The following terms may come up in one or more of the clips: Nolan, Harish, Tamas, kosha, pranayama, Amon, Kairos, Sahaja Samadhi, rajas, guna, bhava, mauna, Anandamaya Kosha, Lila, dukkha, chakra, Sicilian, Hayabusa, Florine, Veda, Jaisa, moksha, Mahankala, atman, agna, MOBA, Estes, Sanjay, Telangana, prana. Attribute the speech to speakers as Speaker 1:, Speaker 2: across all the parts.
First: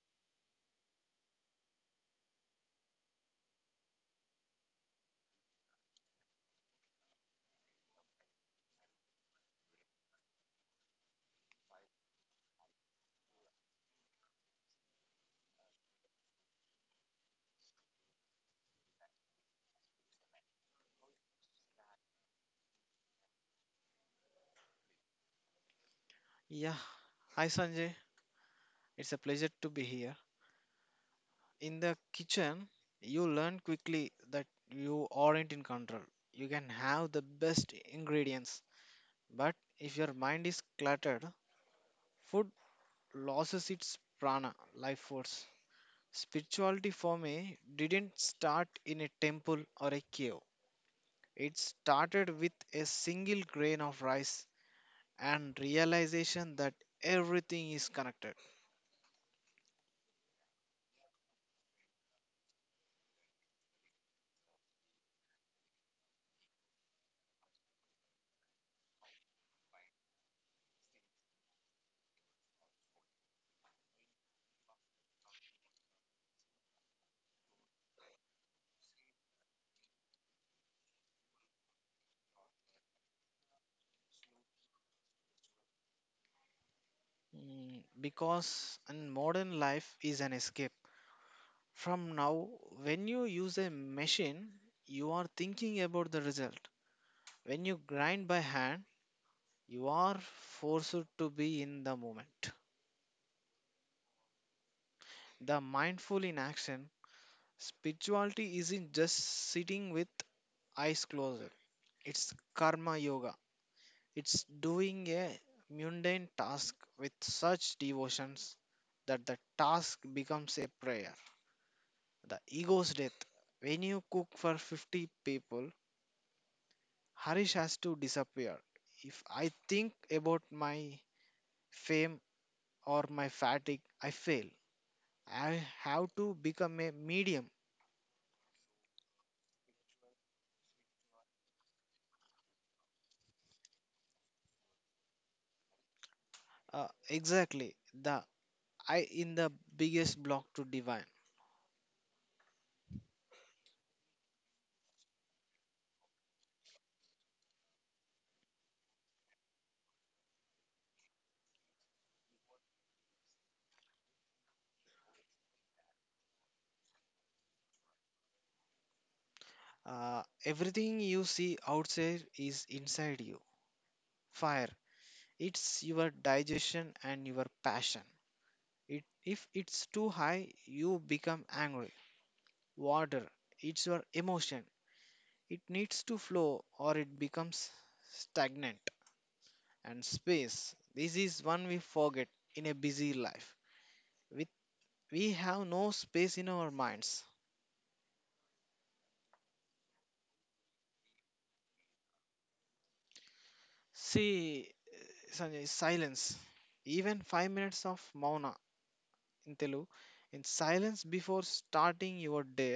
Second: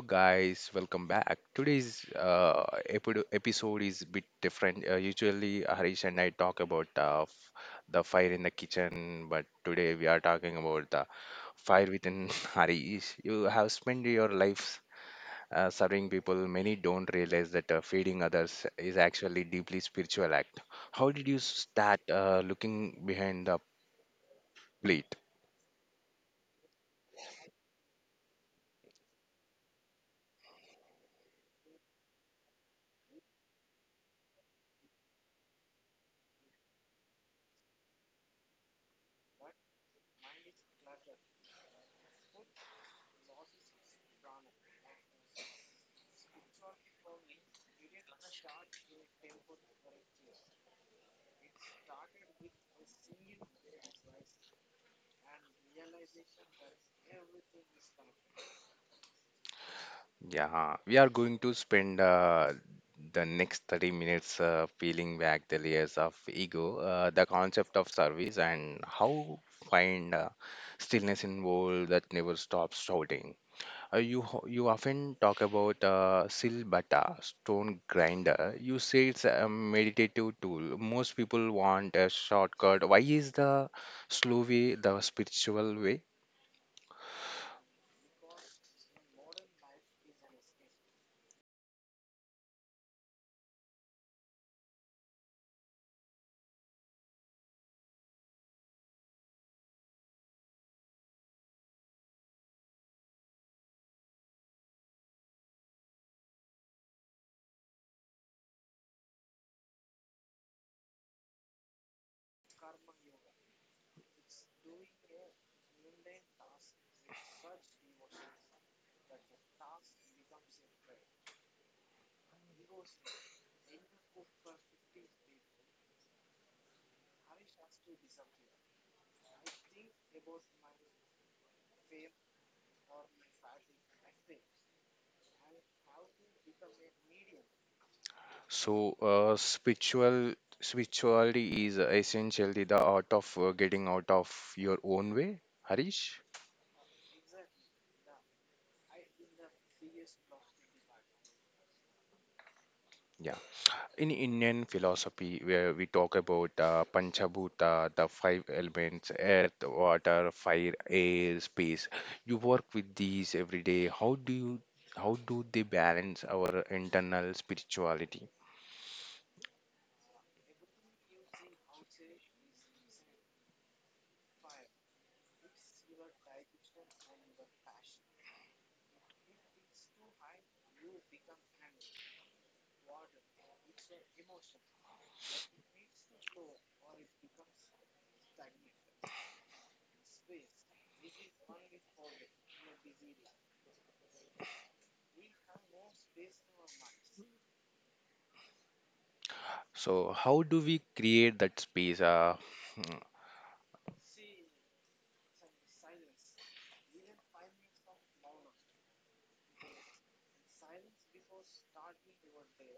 Speaker 1: guys, welcome back. Today's episode is a bit different. Usually Harish and I talk about the fire in the kitchen, but today we are talking about the fire within Harish. You have spent your life serving people. Many don't realize that feeding others is actually deeply spiritual act. How did you start looking behind the plate?
Speaker 2: Yeah, hi Sanjay. It's a pleasure to be here. In the kitchen, you learn quickly that you aren't in control. You can have the best ingredients, but if your mind is cluttered, food loses its prana, life force. Spirituality for me didn't start in a temple or a cave. It started with a single grain of rice and realization that everything is connected.
Speaker 1: Yeah, we are going to spend the next 30 minutes peeling back the layers of ego, the concept of service, and how find stillness in world that never stops shouting. You you often talk about silbata, stone grinder. You say it's a meditative tool. Most people want a shortcut. Why is the slow way the spiritual way?
Speaker 2: Because in modern life is an escape from now. When you use a machine, you are thinking about the result. When you grind by hand, you are forced to be in the moment, the mindful in action. Spirituality isn't just sitting with eyes closed. It's karma yoga. It's doing a mundane task with such devotions that the task becomes a prayer. The ego's death. When you cook for 50 people, Harish has to disappear. If I think about my fame or my fatigue, I fail. I have to become a medium.
Speaker 1: So, spirituality is essentially the art of getting out of your own way, Harish.
Speaker 2: Exactly. The I in the biggest block to divine.
Speaker 1: Yeah. In Indian philosophy, where we talk about Panchabhuta, the five elements, earth, water, fire, air, space. You work with these every day. How do they balance our internal spirituality?
Speaker 2: Everything you see outside is inside you. Fire. It's your digestion and your passion. It, if it's too high, you become angry. Water, it's your emotion. It needs to flow or it becomes stagnant. And space, this is one we forget. In a busy life, we, we have no space in our minds.
Speaker 1: So, how do we create that space?
Speaker 2: See Sanjay, silence, even 5 minutes of mauna, in telugu, in silence before starting your day.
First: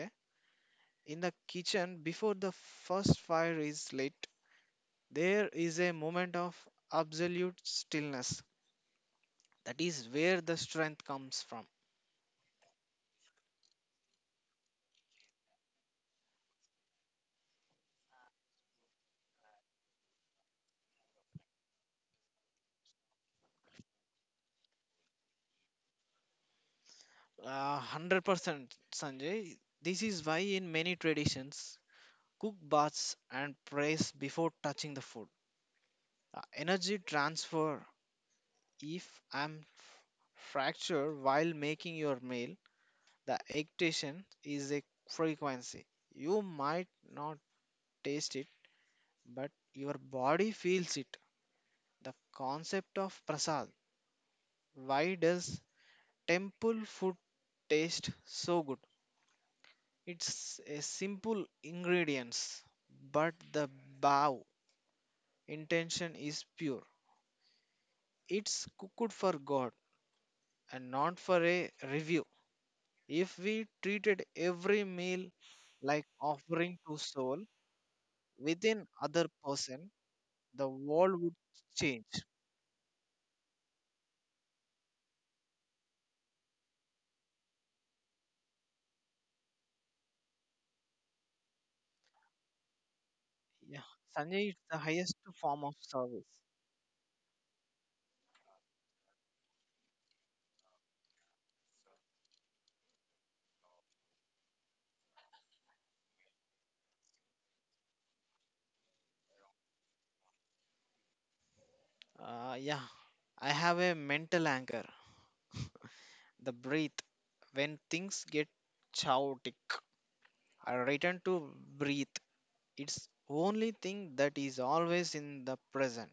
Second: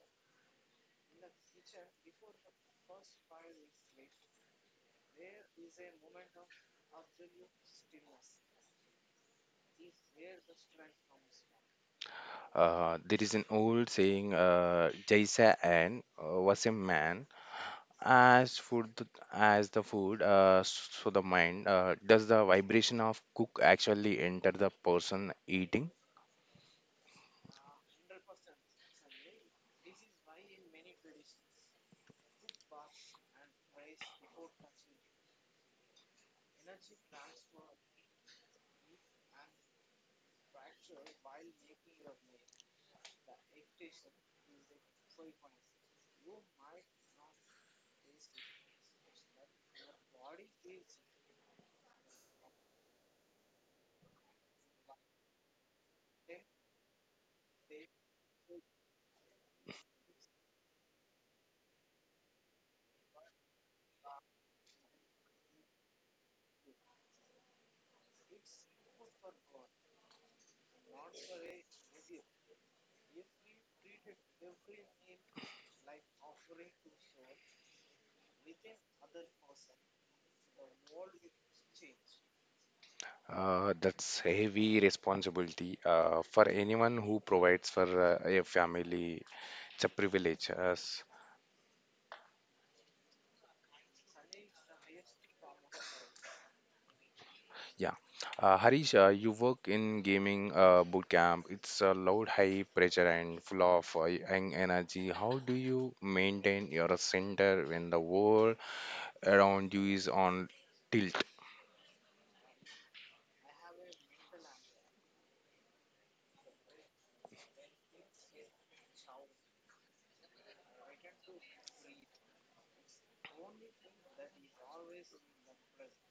Speaker 2: In the kitchen before the first fire is lit, there is a moment of absolute stillness. That is where the strength comes from.
Speaker 1: There is an old saying, "Jaisa and was a man." As food, as the food, so the mind. Does the vibration of cook actually enter the person eating?
Speaker 2: 100% Sanjay, this is why in many traditions cook baths and prays before touching the food. Energy transfer. If I'm fracture while making your meal, the agitation is a frequency. You might not taste it, but your body feels it. The concept of prasad, why does temple food taste so good? It's a simple ingredients, but the bow intention is pure. It's cooked for God and not for a review. If we treated every meal like offering to soul within other person, the world would change.
Speaker 1: That's heavy responsibility for anyone who provides for a family. It's a privilege. Yes.
Speaker 2: Yeah, Sanjay, it's the highest form of service.
Speaker 1: Yeah. Harish, you work in gaming bootcamp. It's a loud, high pressure and full of young energy. How do you maintain your center when the world around you is on tilt?
Speaker 2: Yeah, I have a mental anchor. The breath, when things get chaotic, I return to breathe. It's only thing that is always in the present.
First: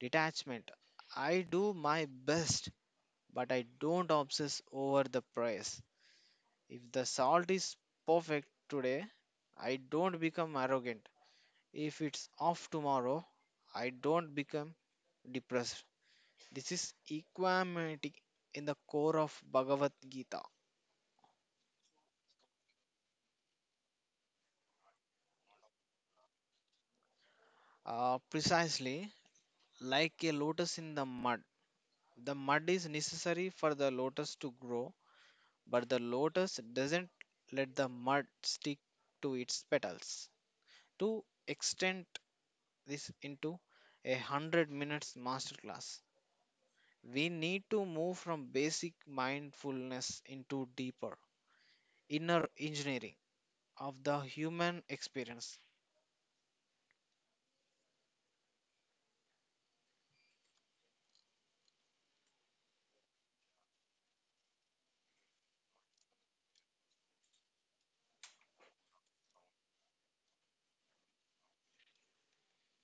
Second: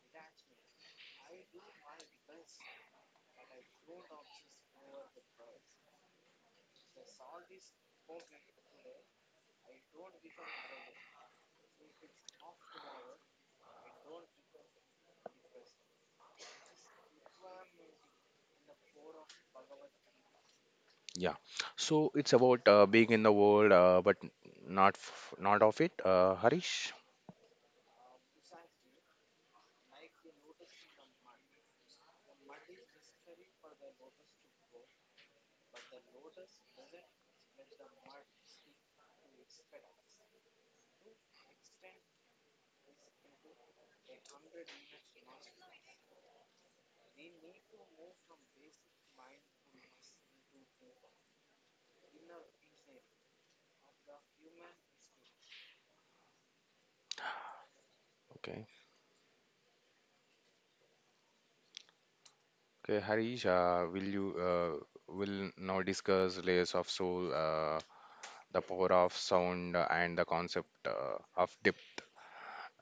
Speaker 2: Detachment. I do my best, but I don't obsess over the price. If the salt is perfect today, I don't become arrogant. If it's off tomorrow, I don't become depressed. This is equanimity in the core of Bhagavad Gita.
Speaker 1: Yeah. So it's about being in the world, but not of it. Harish.
Speaker 2: Precisely, like a lotus in the mud. The mud is necessary for the lotus to grow, but the lotus doesn't let the mud stick to its petals. To extend this into a 100 minutes masterclass, we need to move from basic mindfulness into deeper inner engineering of the human experience.
Speaker 1: Okay. Okay, Harish. Will now discuss layers of soul, the power of sound, and the concept of depth.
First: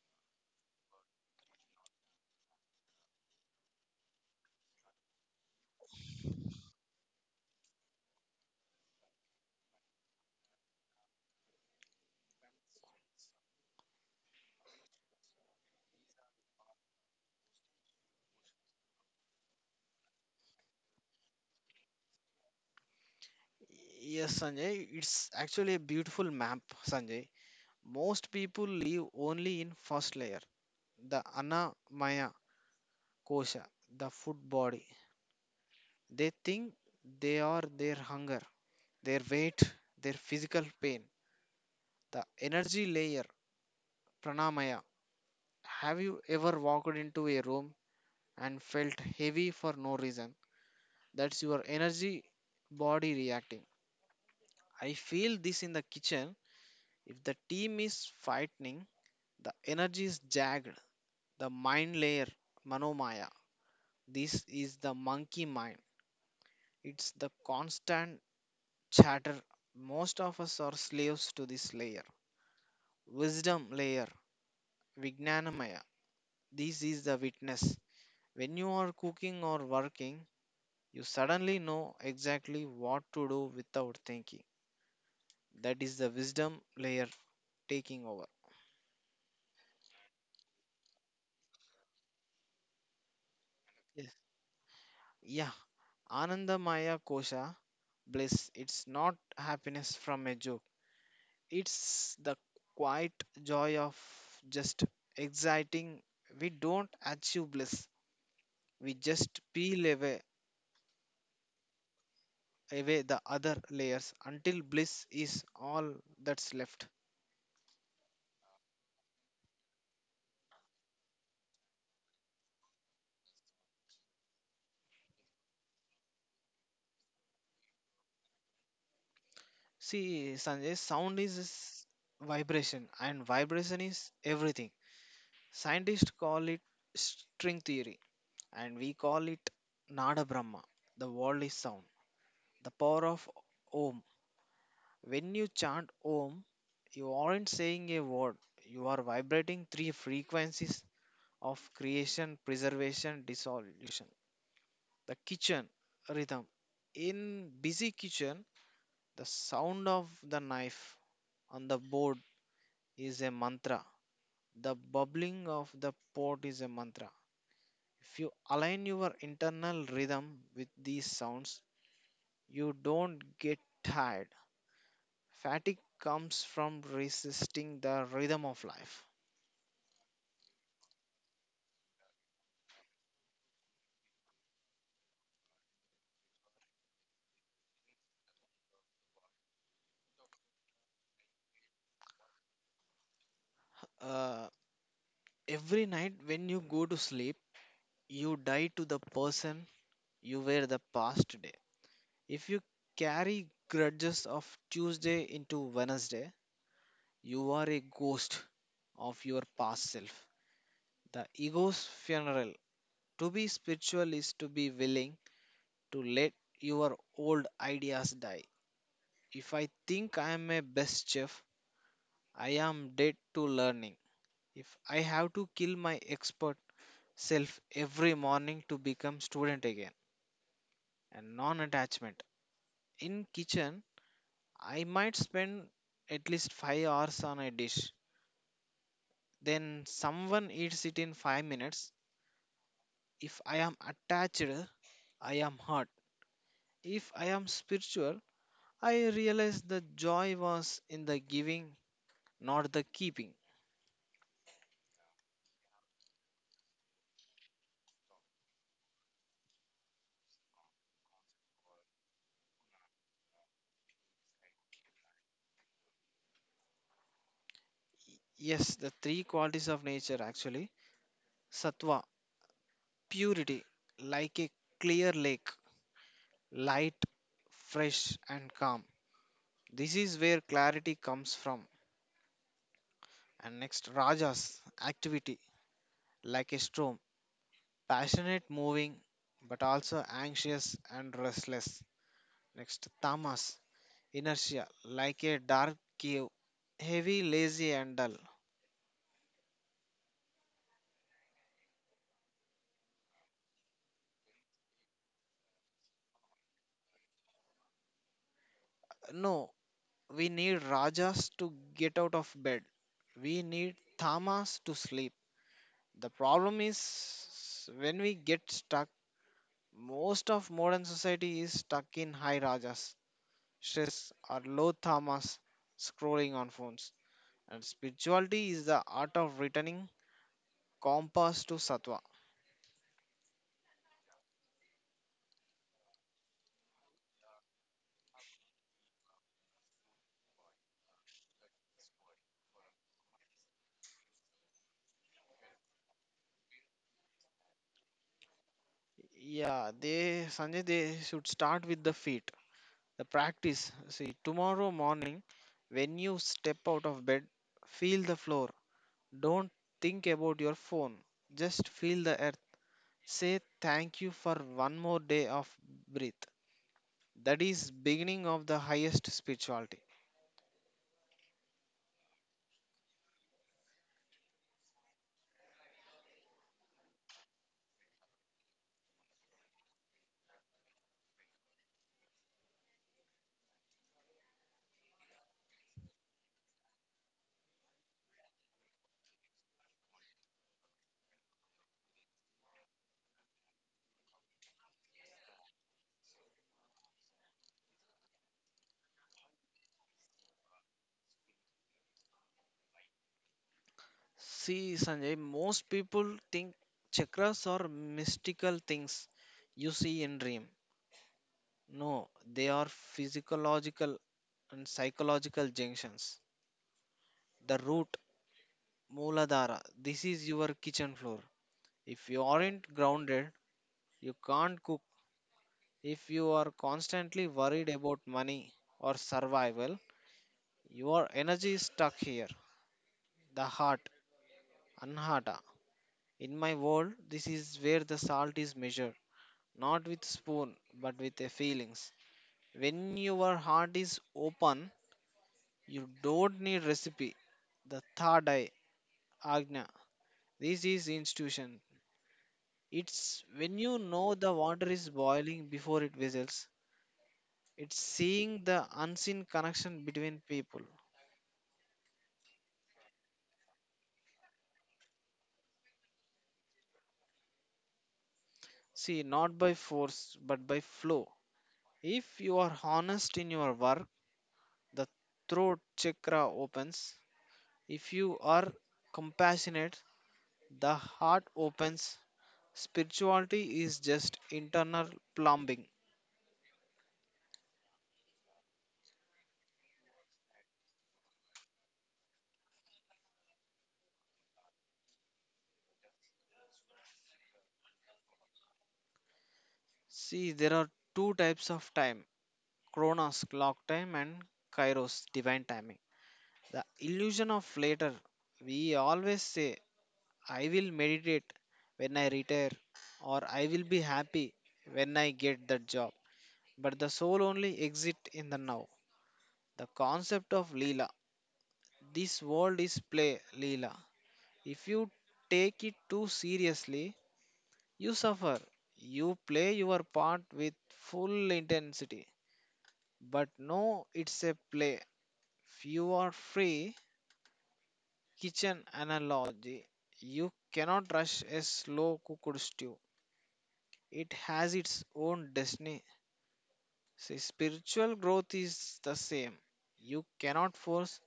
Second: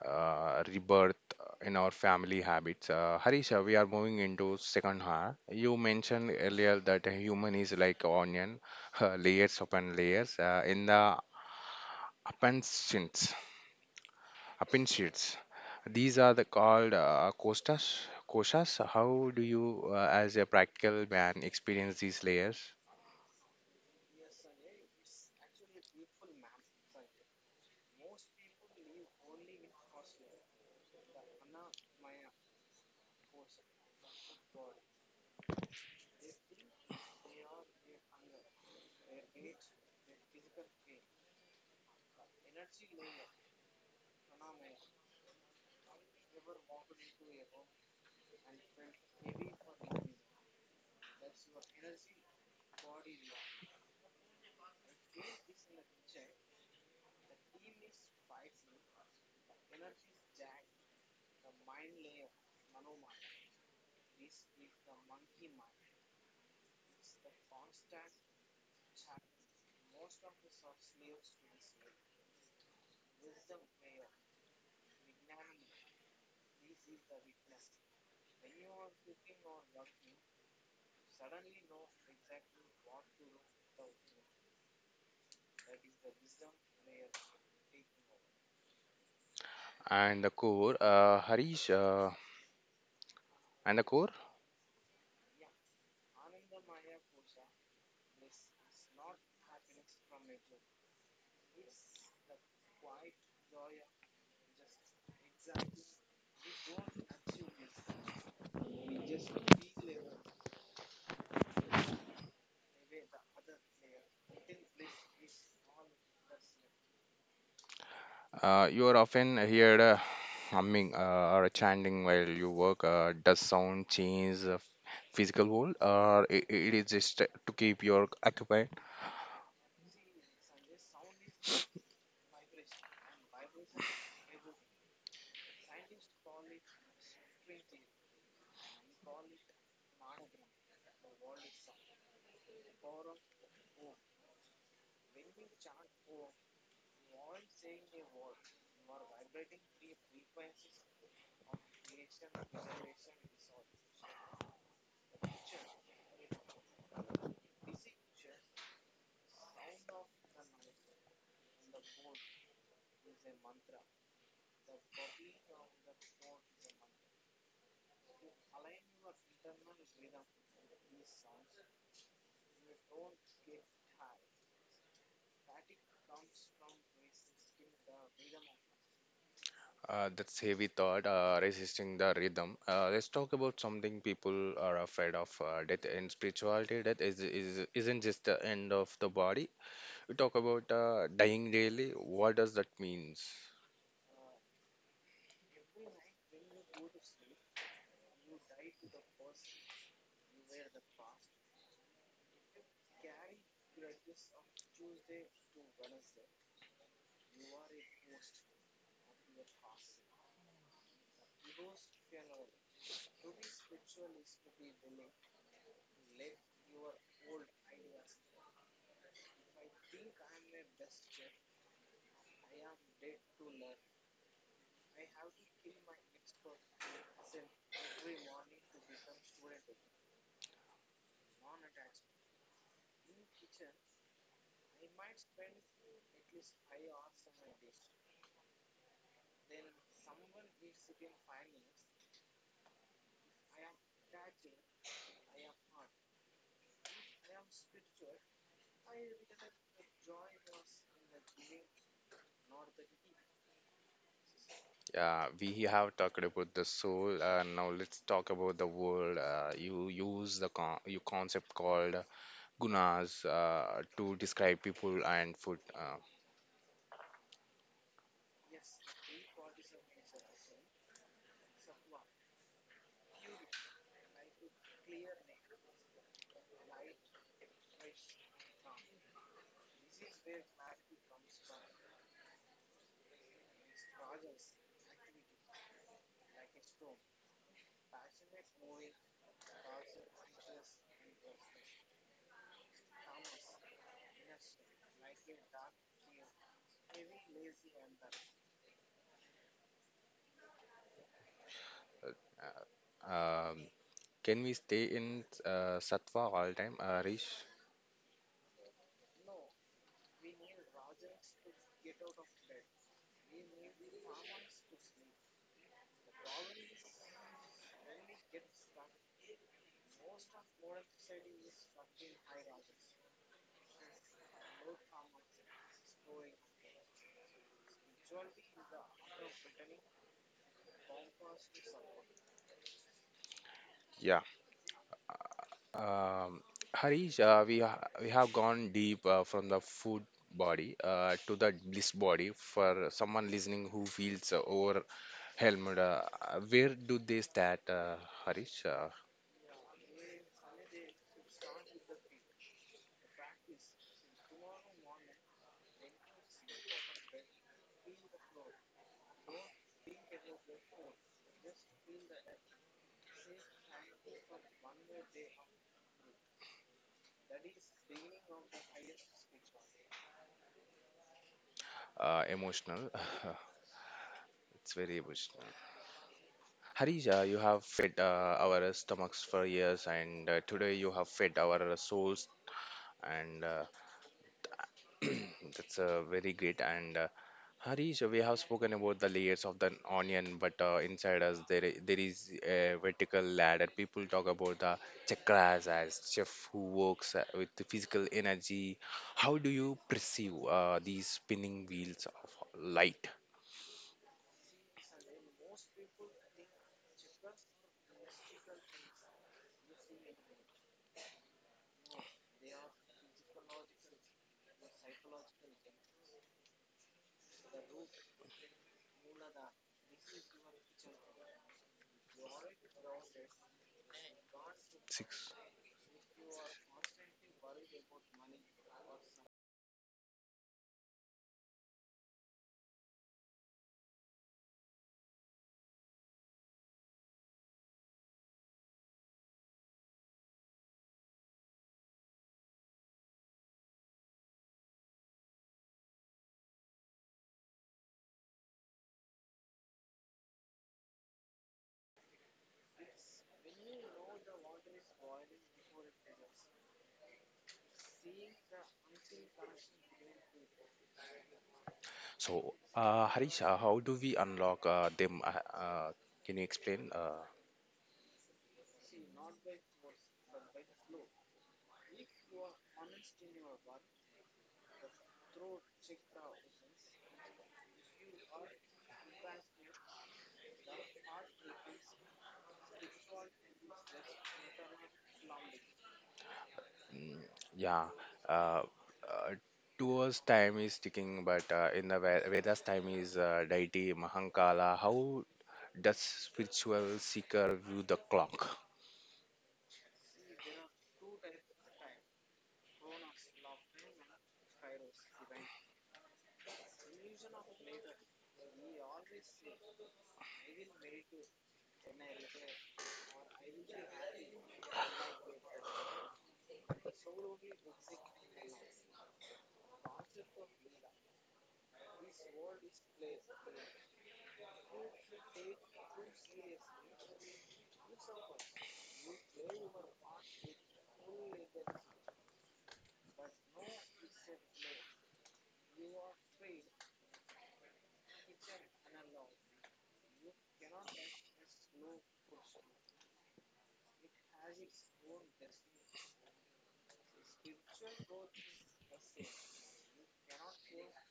Speaker 1: Rebirth in our family habits. Harisha, we are moving into second half. You mentioned earlier that a human is like onion, layers upon layers in the appendages. appendages. These are the called costas. Koshas. How do you, as a practical man, experience these layers?
Speaker 2: Yes, Sanjay, it's actually a beautiful map, Sanjay. Most people live only in first layer, the ana maya kosha, the food body. They think they are their hunger, their weight, their physical pain. The energy layer, pranamaya. Have you ever walked into a room and felt heavy for no reason? That's your energy body reacting. I feel this in the kitchen. If the team is fighting, the energy is jagged. The mind layer, manomaya. This is the monkey mind. It's the constant chatter. Most of us are slaves to this layer. Wisdom layer, Vignanamaya. This is the witness. When you are cooking or working, you suddenly know exactly what to do without thinking. That is the wisdom layer taking over.
Speaker 1: And the core, and the core.
Speaker 2: Yes. Yeah, Anandamaya Kosha, bliss. It's not happiness from a joke. It's the quiet joy of just exciting. We don't achieve bliss. We just peel away the other layers until bliss is all that's left.
Speaker 1: You are often heard humming or chanting while you work. Does sound change the physical world, or I it is just to keep you occupied?
Speaker 2: See, Sanjay, sound is vibration, and vibration is everything. Scientists call it string theory, and we call it Nada Brahma. The world is sound. The power of Om. When you chant Om, you aren't saying a word, you are vibrating three frequencies of creation, preservation, dissolution. The kitchen rhythm. In busy kitchen, the sound of the knife on the board is a mantra. The bubbling of the pot is a mantra. If you align your internal rhythm with these sounds, you don't get tired. Fatigue comes from resisting the rhythm of life.
Speaker 1: That's heavy thought, resisting the rhythm. Let's talk about something people are afraid of: death and spirituality. Death is isn't just the end of the body. We talk about dying daily. What does that mean?
Speaker 2: Uh, every night when you go to sleep, you die to the person you were the past day. If you carry grudges of Tuesday into Wednesday, you are a ghost of your past self. The ego's funeral. To be spiritual is to be willing to let your old ideas die. If I think I am a best chef, I am dead to learning. If I have to kill my expert self every morning to become student again. And non-attachment. In kitchen, I might spend at least 5 hours on a dish, then someone eats it in 5 minutes. If I am attached, I am hurt. If I am spiritual, I realize the joy was in the giving, not the keeping.
Speaker 1: Yeah, we have talked about the soul. Now let's talk about the world. You you concept called gunas to describe people and food.
Speaker 2: Yes, the three qualities of nature actually: sattva, purity, like a clear lake, light, fresh, and calm. This is where clarity comes from. And next, rajas, activity, like a storm, passionate, moving, but also anxious and restless. Next, Tamas, inertia, like a dark cave, heavy, lazy, and dull.
Speaker 1: Uh, um, can we stay in sattva all time, Harish?
Speaker 2: No, we need Rajas to get out of bed. We need Tamas to sleep. The problem is when we get stuck, most of modern society is stuck in high Rajas, stress, or low Tamas, scrolling on phones. And spirituality is the art of returning compass to Sattva.
Speaker 1: Yeah. Um, Harish, we have gone deep from the food body to the bliss body. For someone listening who feels overwhelmed, where do they start, Harish?
Speaker 2: Yeah, they Sanjay, they should start with the feet. The practice, see, tomorrow morning when you step out of bed, feel the floor. Don't think about your phone. Just feel the earth. Say thank you for one more day of breath. That is beginning of the highest spirituality.
Speaker 1: Emotional. It's very emotional. Harish, you have fed our stomachs for years, and today you have fed our souls, and that's very great. And Harish, we have spoken about the layers of the onion, but inside us there is a vertical ladder. People talk about the chakras as chef who works with the physical energy. How do you perceive these spinning wheels of light?
Speaker 2: See, Sanjay, most people think chakras are mystical things you see in dream. No, they are physiological and psychological junctions. The root, Mooladhara, this is your kitchen floor. If you aren't grounded, you can't cook.
Speaker 1: Six.
Speaker 2: If you are constantly worried about money or survival, your energy is stuck here. The heart, anhata. In my world, this is where the salt is measured, not with spoon, but with the feelings. When your heart is open, you don't need recipe. The third eye, agna. This is institution. It's when you know the water is boiling before it whistles. It's seeing the unseen connection between people.
Speaker 1: So, Harisha, how do we unlock them? Can you explain?
Speaker 2: See, not by force, but by flow. If you are honest in your work, the throat chakra opens. If you are compassionate, the heart opens. Spirituality is just internal plumbing.
Speaker 1: Yeah, uh, uh, to time is ticking, but in the Vedas time is deity Mahankala. How does spiritual seeker view the clock?
Speaker 2: See, there are two types of time: Kronos, clock time, and Kairos, divine timing. The illusion of later. We always say, I will meditate when I retire, or I will be happy when I get that job. But the soul only exists in the now. The concept of Leela. This world is play, Leela. If you take it too seriously, you suffer. You play your part with full intensity. But no, it's a play. You are free. Kitchen analogy, you cannot rush a slow cooked stew. It has its own destiny. See, spiritual growth is the same. You cannot force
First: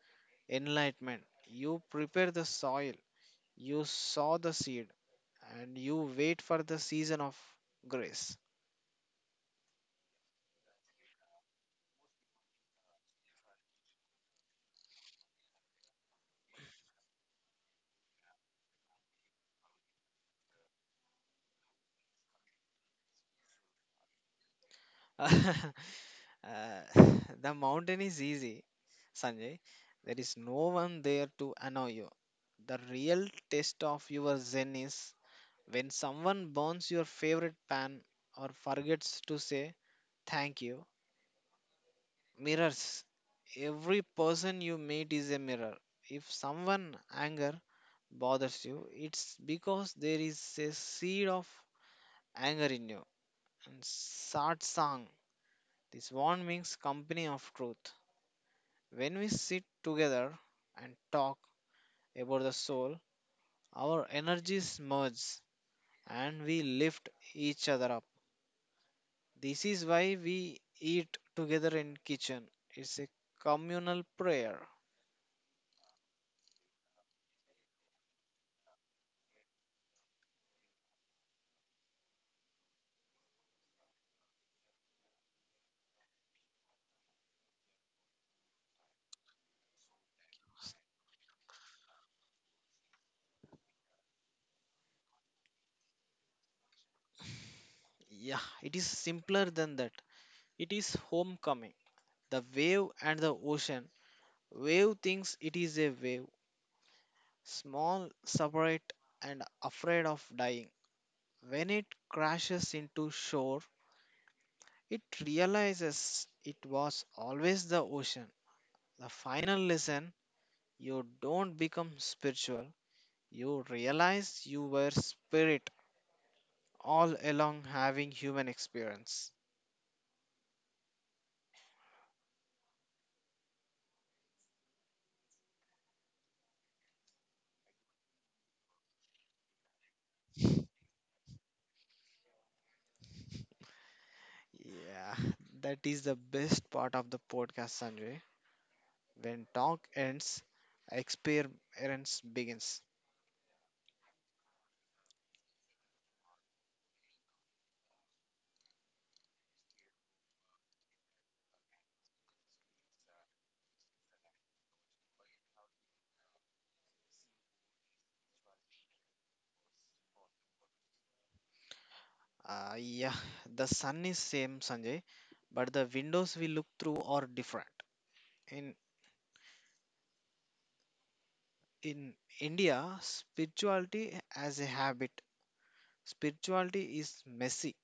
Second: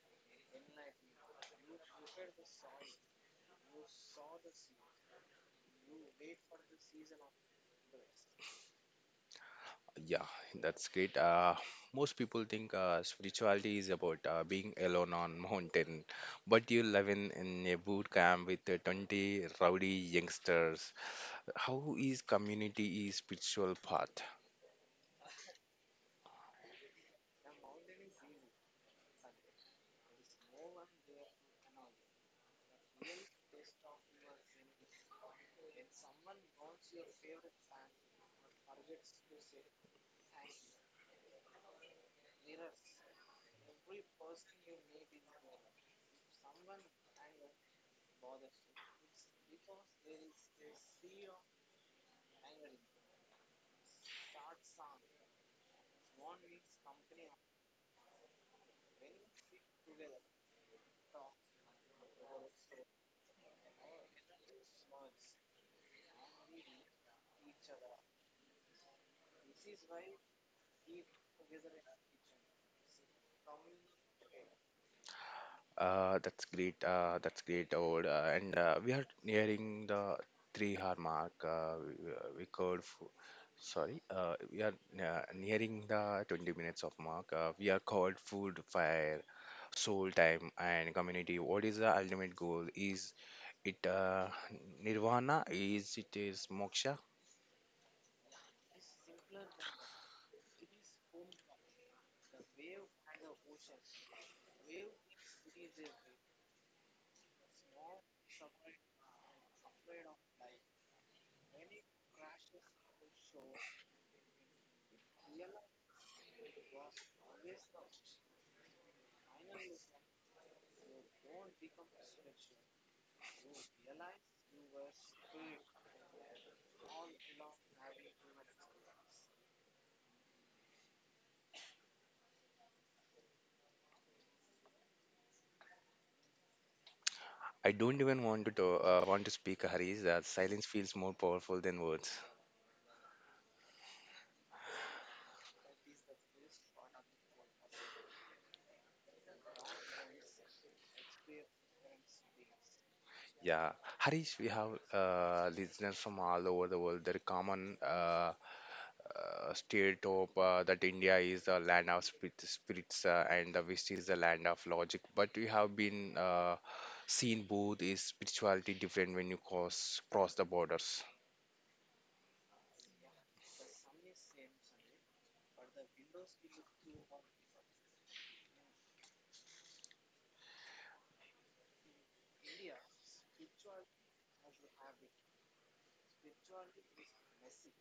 Speaker 2: enlightenment. You prepare the soil, you sow the seed, and you wait for the season of grace.
Speaker 1: Yeah, that's great. Most people think spirituality is about being alone on mountain, but you live in a boot camp with 20 rowdy youngsters. How is community is spiritual path?
Speaker 2: Uh, the mountain is easy, Sanjay. There is no one there to annoy you. The real test of your zen is when someone burns your favorite pan or forgets to say thank you. Mirrors. Every person you meet is a mirror. If someone anger bothers you, it's because there is a seed of anger in you. And sad song. This one means company of truth. When we sit together and talk about the soul, our energies merge and we lift each other up. This is why we eat together in kitchen. It's a communal prayer.
Speaker 1: That's great. That's great, old. And we are nearing the 3 hour mark. Sorry, we are nearing the 20 minutes of mark. We are called food, fire, soul time, and community. What is the ultimate goal? Is it nirvana? Is it is moksha?
Speaker 2: Yeah, it is simpler than that. It is homecoming. The wave and the ocean. Wave thinks it is a wave, small, separate, and afraid of dying. When it crashes into shore, it realizes it was always the ocean. The final lesson, you don't become spiritual, you realize you were spirit all along having human experience.
Speaker 1: I don't even want to talk, want to speak, Harish. That silence feels more powerful than words.
Speaker 2: Yeah, that is the best part of the podcast, Sanjay. When talk ends, experience begins.
Speaker 1: Yeah, Harish, we have listeners from all over the world. There is common stereotype that India is the land of spirits and the West is the land of logic. But we have been seen both is spirituality different when you cross the borders.
Speaker 2: Yeah, the sun is same, Sanjay, but the windows we look through are different. In in India, spirituality as a habit. Spirituality is messy.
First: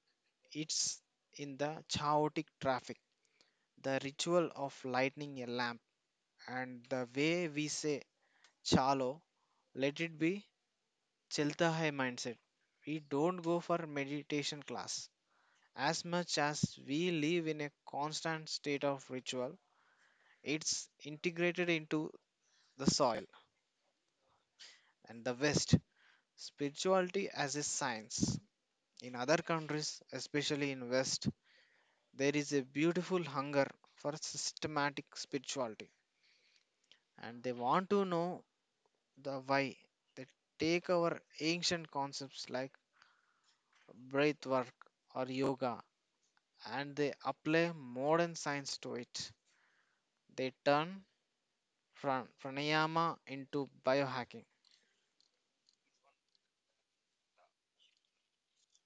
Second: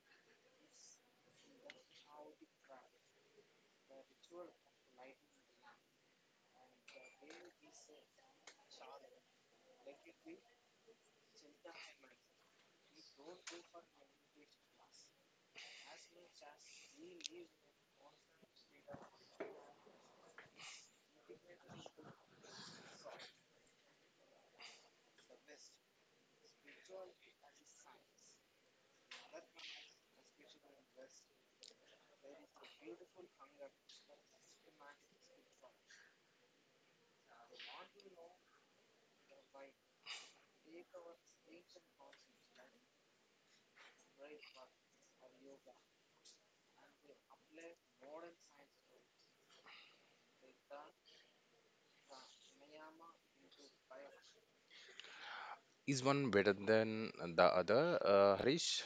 Speaker 2: It's in the chaotic traffic, the ritual of lighting a lamp, and the way we say chalo, let it be. Chelta Hai mindset. We don't go for meditation class. As much as we live in a constant state of ritual, it's integrated into the soil and the West. Spirituality as a science. In other countries, especially in West, there is a beautiful hunger for systematic spirituality and they want to know the why. They take our ancient concepts like breath work or yoga and they apply modern science to it. They turn pranayama into biohacking.
Speaker 1: Is one better than the other, Harish?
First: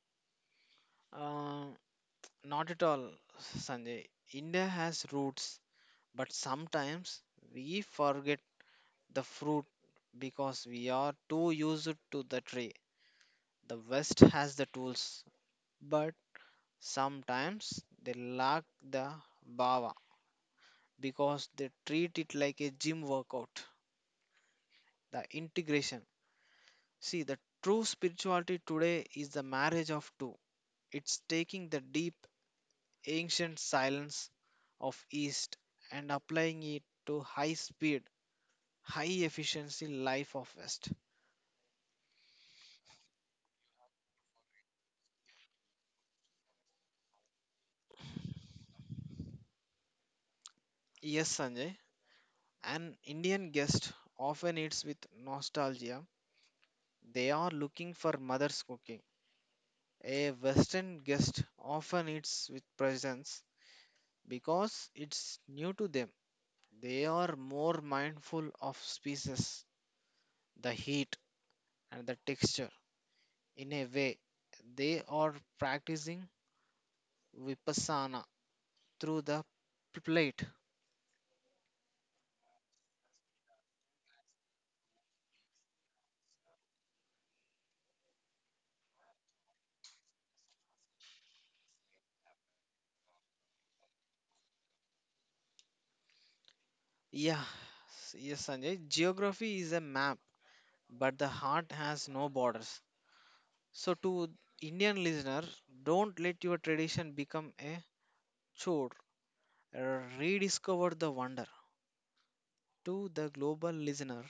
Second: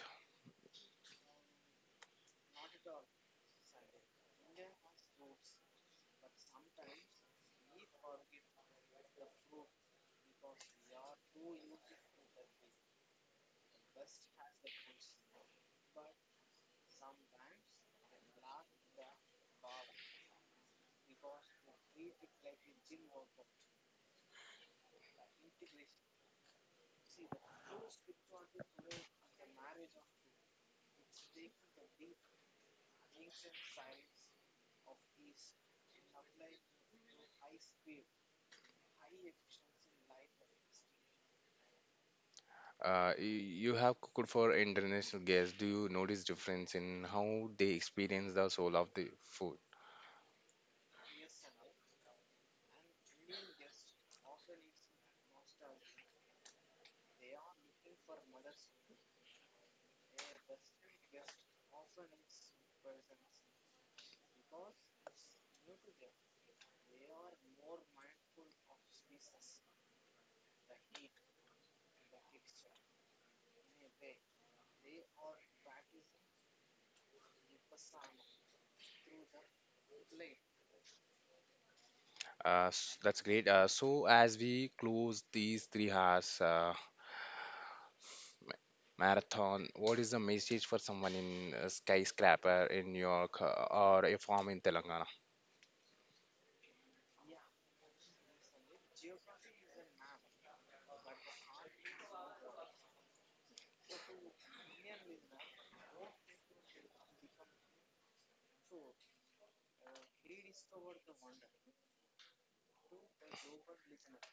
Speaker 2: Uh, Not at all, Sanjay. India has roots, but sometimes we forget the fruit because we are too used to the tree. The West has the tools, but sometimes they lack the bhava because they treat it like a gym workout. The integration. See, the true spirituality today is the marriage of two. It's taking the deep, ancient silence of East and applying it to high speed, high efficiency life of West.
Speaker 1: You have cooked for international guests. Do you notice difference in how they experience the soul of the food?
Speaker 2: Yes, Sanjay, an Indian guest often eats with nostalgia. They are looking for mother's cooking. A Western guest often eats with presence because it's new to them. They are more mindful of species, the heat and the texture. In a way, they are practicing vipassana through the plate.
Speaker 1: That's great. So, as we close these 3 hours ma- marathon, what is the message for someone in a skyscraper in New York or a farm in Telangana?
Speaker 2: Yeah, yes, Sanjay. Geography is a map, but the heart has no borders. So, to Indian listener, don't let your tradition become a chore. Rediscover the wonder. To the global listener,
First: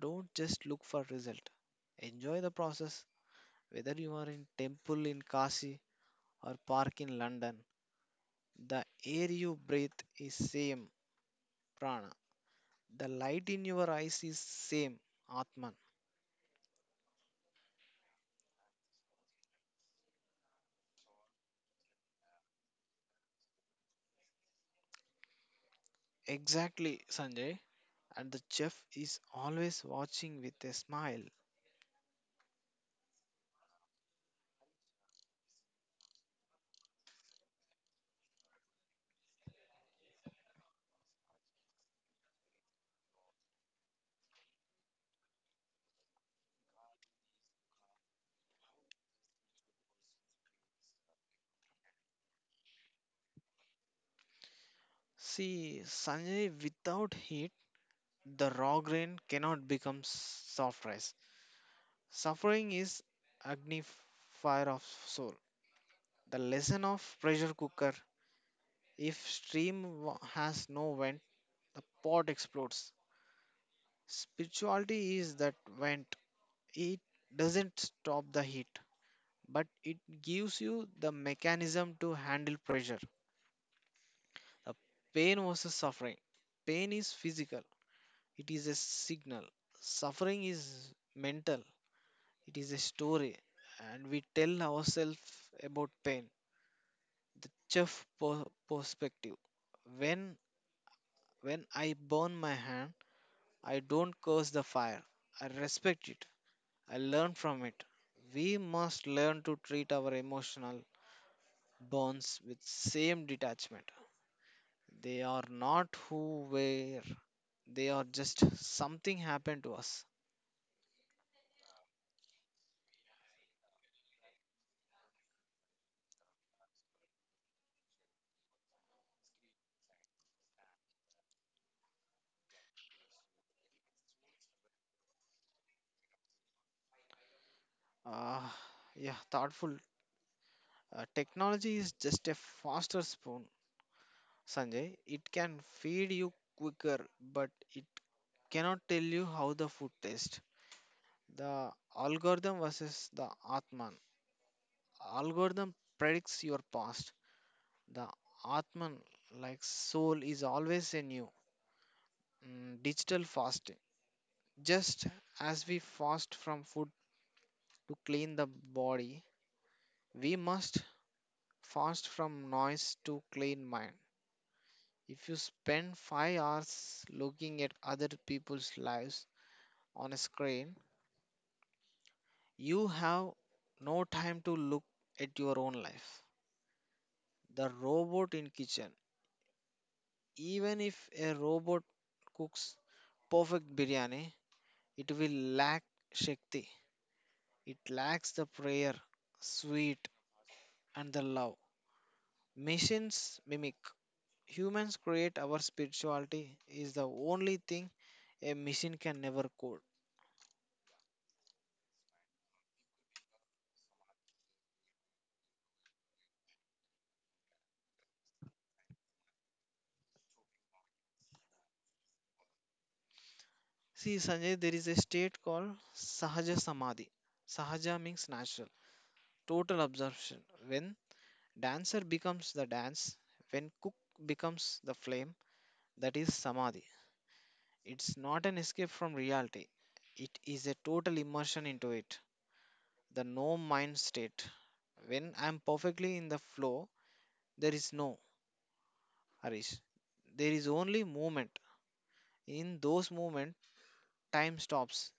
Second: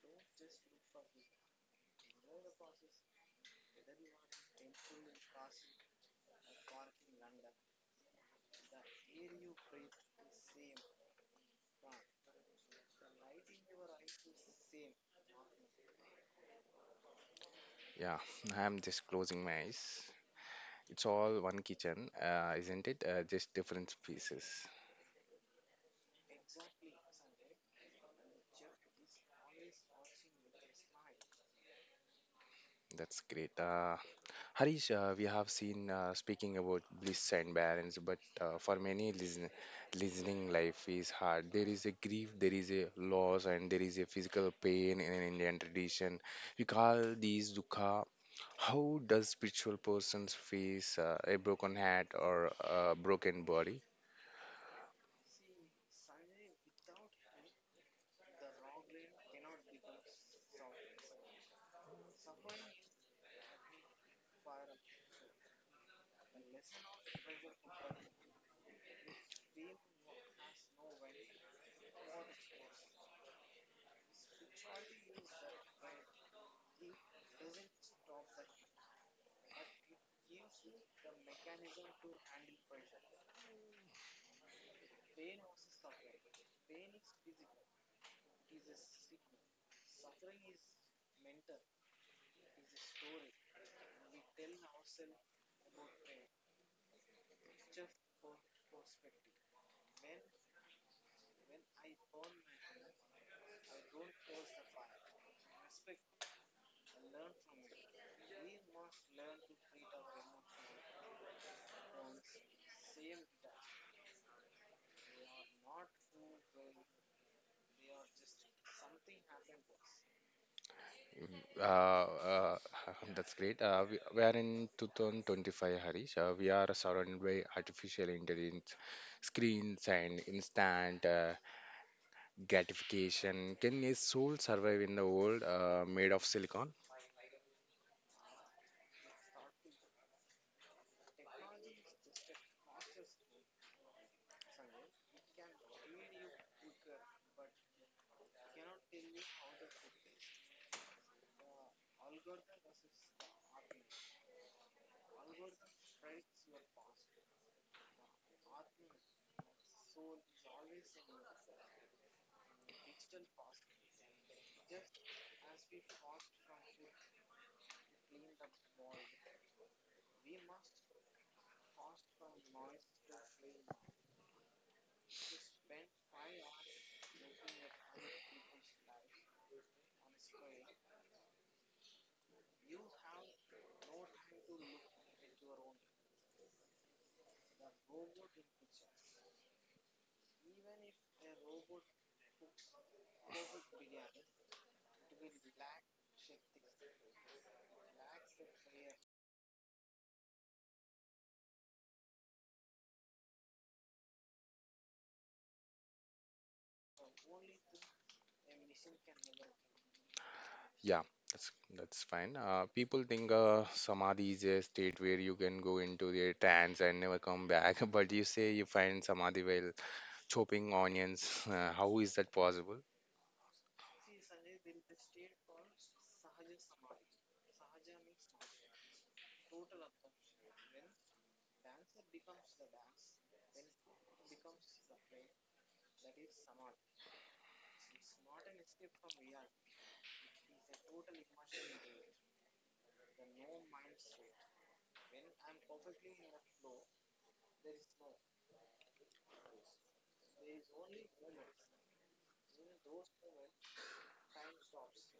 Speaker 2: don't just look for result. Enjoy the process, whether you are in temple in Kashi or park in London. The air you breathe is same prana. The light in your eyes is same atman.
Speaker 1: Yeah, I'm just closing my eyes. It's all one kitchen, isn't it? Just different pieces.
Speaker 2: Exactly, Sanjay, and the chef is always watching with a smile.
Speaker 1: That's great. Harish, we have seen speaking about bliss and balance, but for many listening, life is hard. There is a grief, there is a loss, and there is a physical pain in an Indian tradition. We call these dukkha. How does spiritual persons face a broken heart or a broken body?
Speaker 2: See, Sanjay, without heat the raw grain cannot become soft rice. Suffering is agni, fire of soul. The lesson of pressure cooker: if stream has no vent, the pot explodes. Spirituality is that vent. It doesn't stop the heat, but it gives you the mechanism to handle pressure. The pain versus suffering. Pain is physical, it is a signal. Suffering is mental, it is a story, and we tell ourselves about pain. The perspective. When when I burn my hand, I don't curse the fire. I respect it. I learn from it. We must learn to treat our emotional bonds with same detachment. They are not who were, they are just something happened to us.
Speaker 1: Uh, uh, that's great. We are in 2025, Harish. We are surrounded by artificial intelligence screens and instant gratification. Can a soul survive in the world made of silicon?
Speaker 2: Ah, yeah, thoughtful. Technology is just a faster spoon, Sanjay. It can feed you quicker, but it cannot tell you how the food tastes. The algorithm versus the atman. Algorithm predicts your past. The atman, like soul, is always in you. Mm, digital fasting. Just as we fast from food to clean the body, we must fast from noise to clean mind. If you spend 5 hours looking at other people's lives on a screen, you have no time to look at your own life. The robot in kitchen, even if a robot cooks perfect biryani, it will lack Shakti. It lacks the prayer, sweet, and the love. Machines mimic. Humans create. Our spirituality is the only thing a machine can never code.
Speaker 1: Yeah, that's that's fine. People think samadhi is a state where you can go into the trance and never come back, but you say you find samadhi while chopping onions. How is that possible?
Speaker 2: See, Sanjay, there is a state called Sahaja Samadhi. Sahaja means natural, total absorption. When dancer becomes the dance, when cook becomes the flame, that is Samadhi. It's not an escape from reality, it is a total immersion into it, the no mind state. When I'm perfectly in the flow, there is no Harish, there is only movement. In those movement, time stops.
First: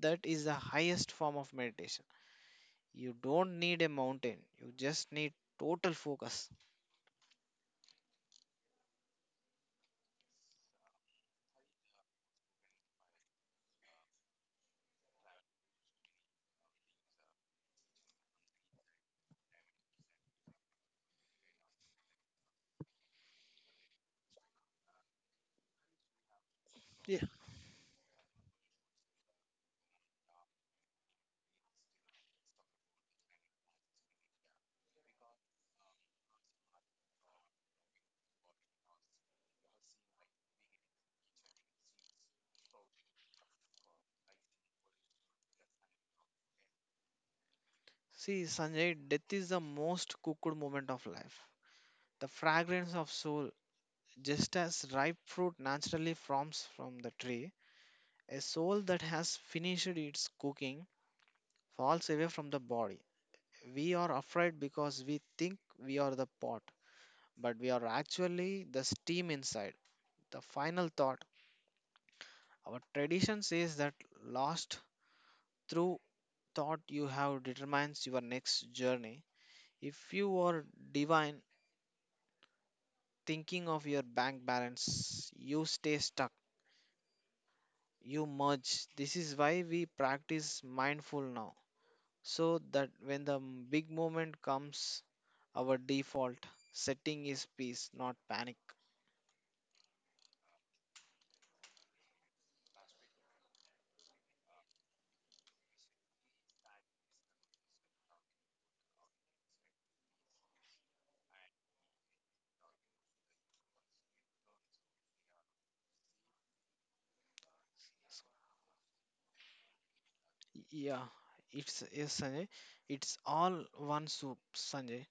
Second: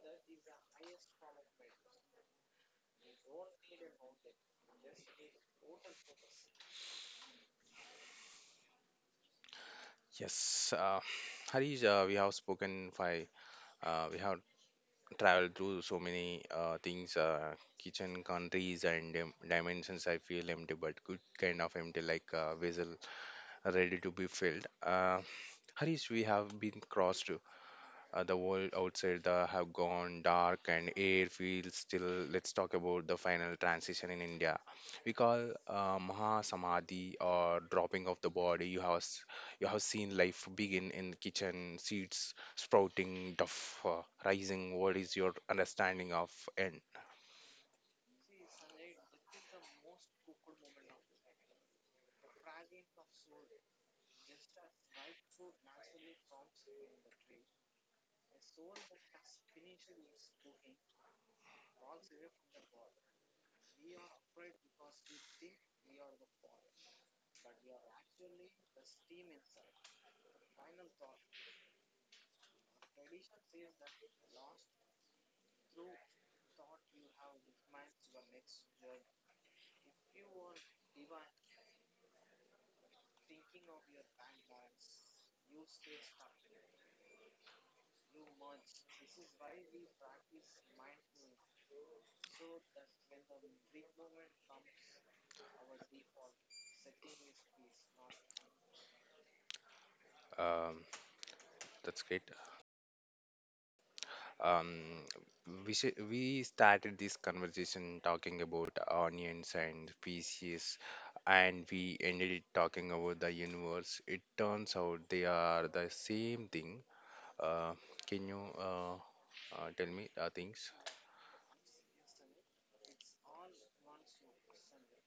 Speaker 2: That is the highest form of meditation. You don't need a mountain. You just need total focus.
Speaker 1: Yes, Harish, we have traveled through so many things, kitchen countries and dimensions. I feel empty, but good kind of empty, like a vessel ready to be filled. Harish, we have been
Speaker 2: Yeah.
Speaker 1: crossed. The world outside The have gone dark and air feels still. Let's talk about the final transition in India. We call Maha Samadhi or dropping of the body. You have seen life begin in kitchen, seeds sprouting, duff rising. What is your understanding of end?
Speaker 2: See, Sanjay, death is the most cooked moment of life. The fragrance of soul, just as ripe fruit naturally forms from the tree, a soul that has finished its cooking falls away from the body. We are afraid because we think we are the pot, but we are actually the steam inside. The final thought, our tradition says that last through thought you have determines your next journey. If you are divine thinking of your bank balance, you stay stuck, you merge. This is why we practice mindful now, so that when the big moment comes, our default setting is peace, not panic.
Speaker 1: Um, that's great. Um, we should, we started this conversation talking about onions and species, and we ended it talking about the universe. It turns out they are the same thing. Uh, can you tell me things?
Speaker 2: Yeah, it's yes, Sanjay. It's all one soup, Sanjay.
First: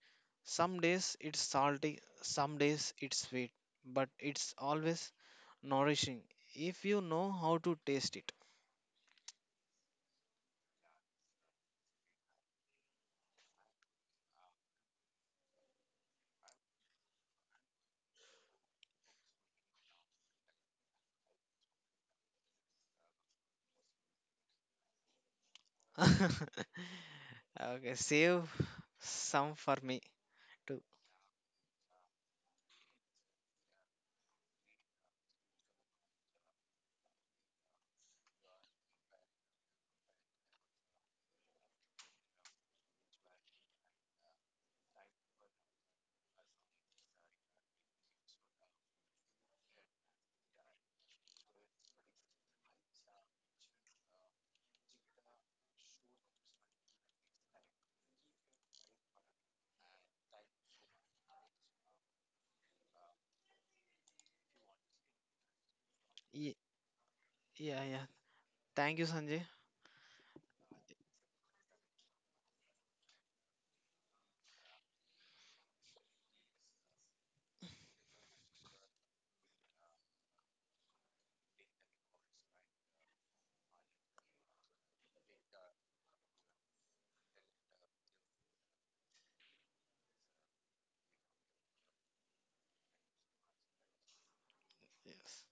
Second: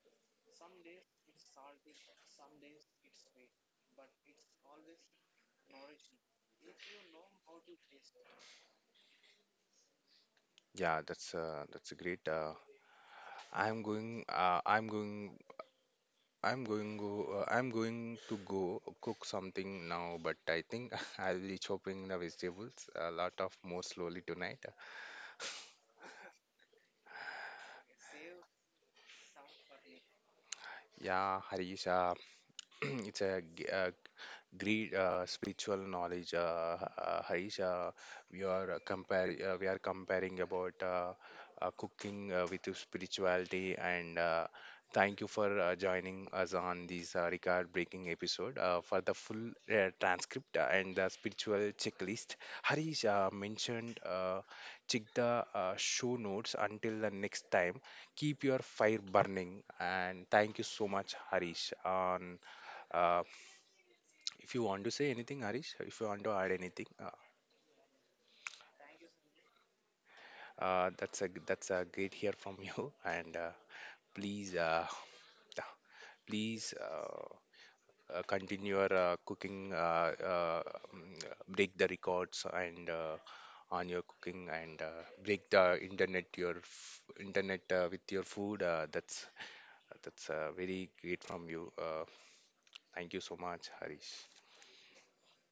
Speaker 2: Some days it's salty, some days it's sweet, but it's always nourishing if you know how to taste it.
Speaker 1: Yeah, that's great. I'm going. I'm going. I'm going go. I'm going to go cook something now. But I think I'll be chopping the vegetables a lot of more slowly tonight.
Speaker 2: Okay, save some for me too.
Speaker 1: Yeah, Harish, it's a great spiritual knowledge, Harish. We are comparing about cooking with spirituality, and thank you for joining us on this record-breaking episode. For the full transcript and the spiritual checklist, Harish mentioned. Check the show notes until the next time keep your fire burning and thank you so much Harish on uh, if you want to say anything, Harish, if you want to add
Speaker 2: Ye-
Speaker 1: anything,
Speaker 2: Yeah, yeah. Thank you, Sanjay.
Speaker 1: that's a great hear from you. And please, yeah, please continue your cooking. Break the records and on your cooking and break the internet with your food. That's very great from you. Thank you so much, Harish.
Speaker 2: Yes.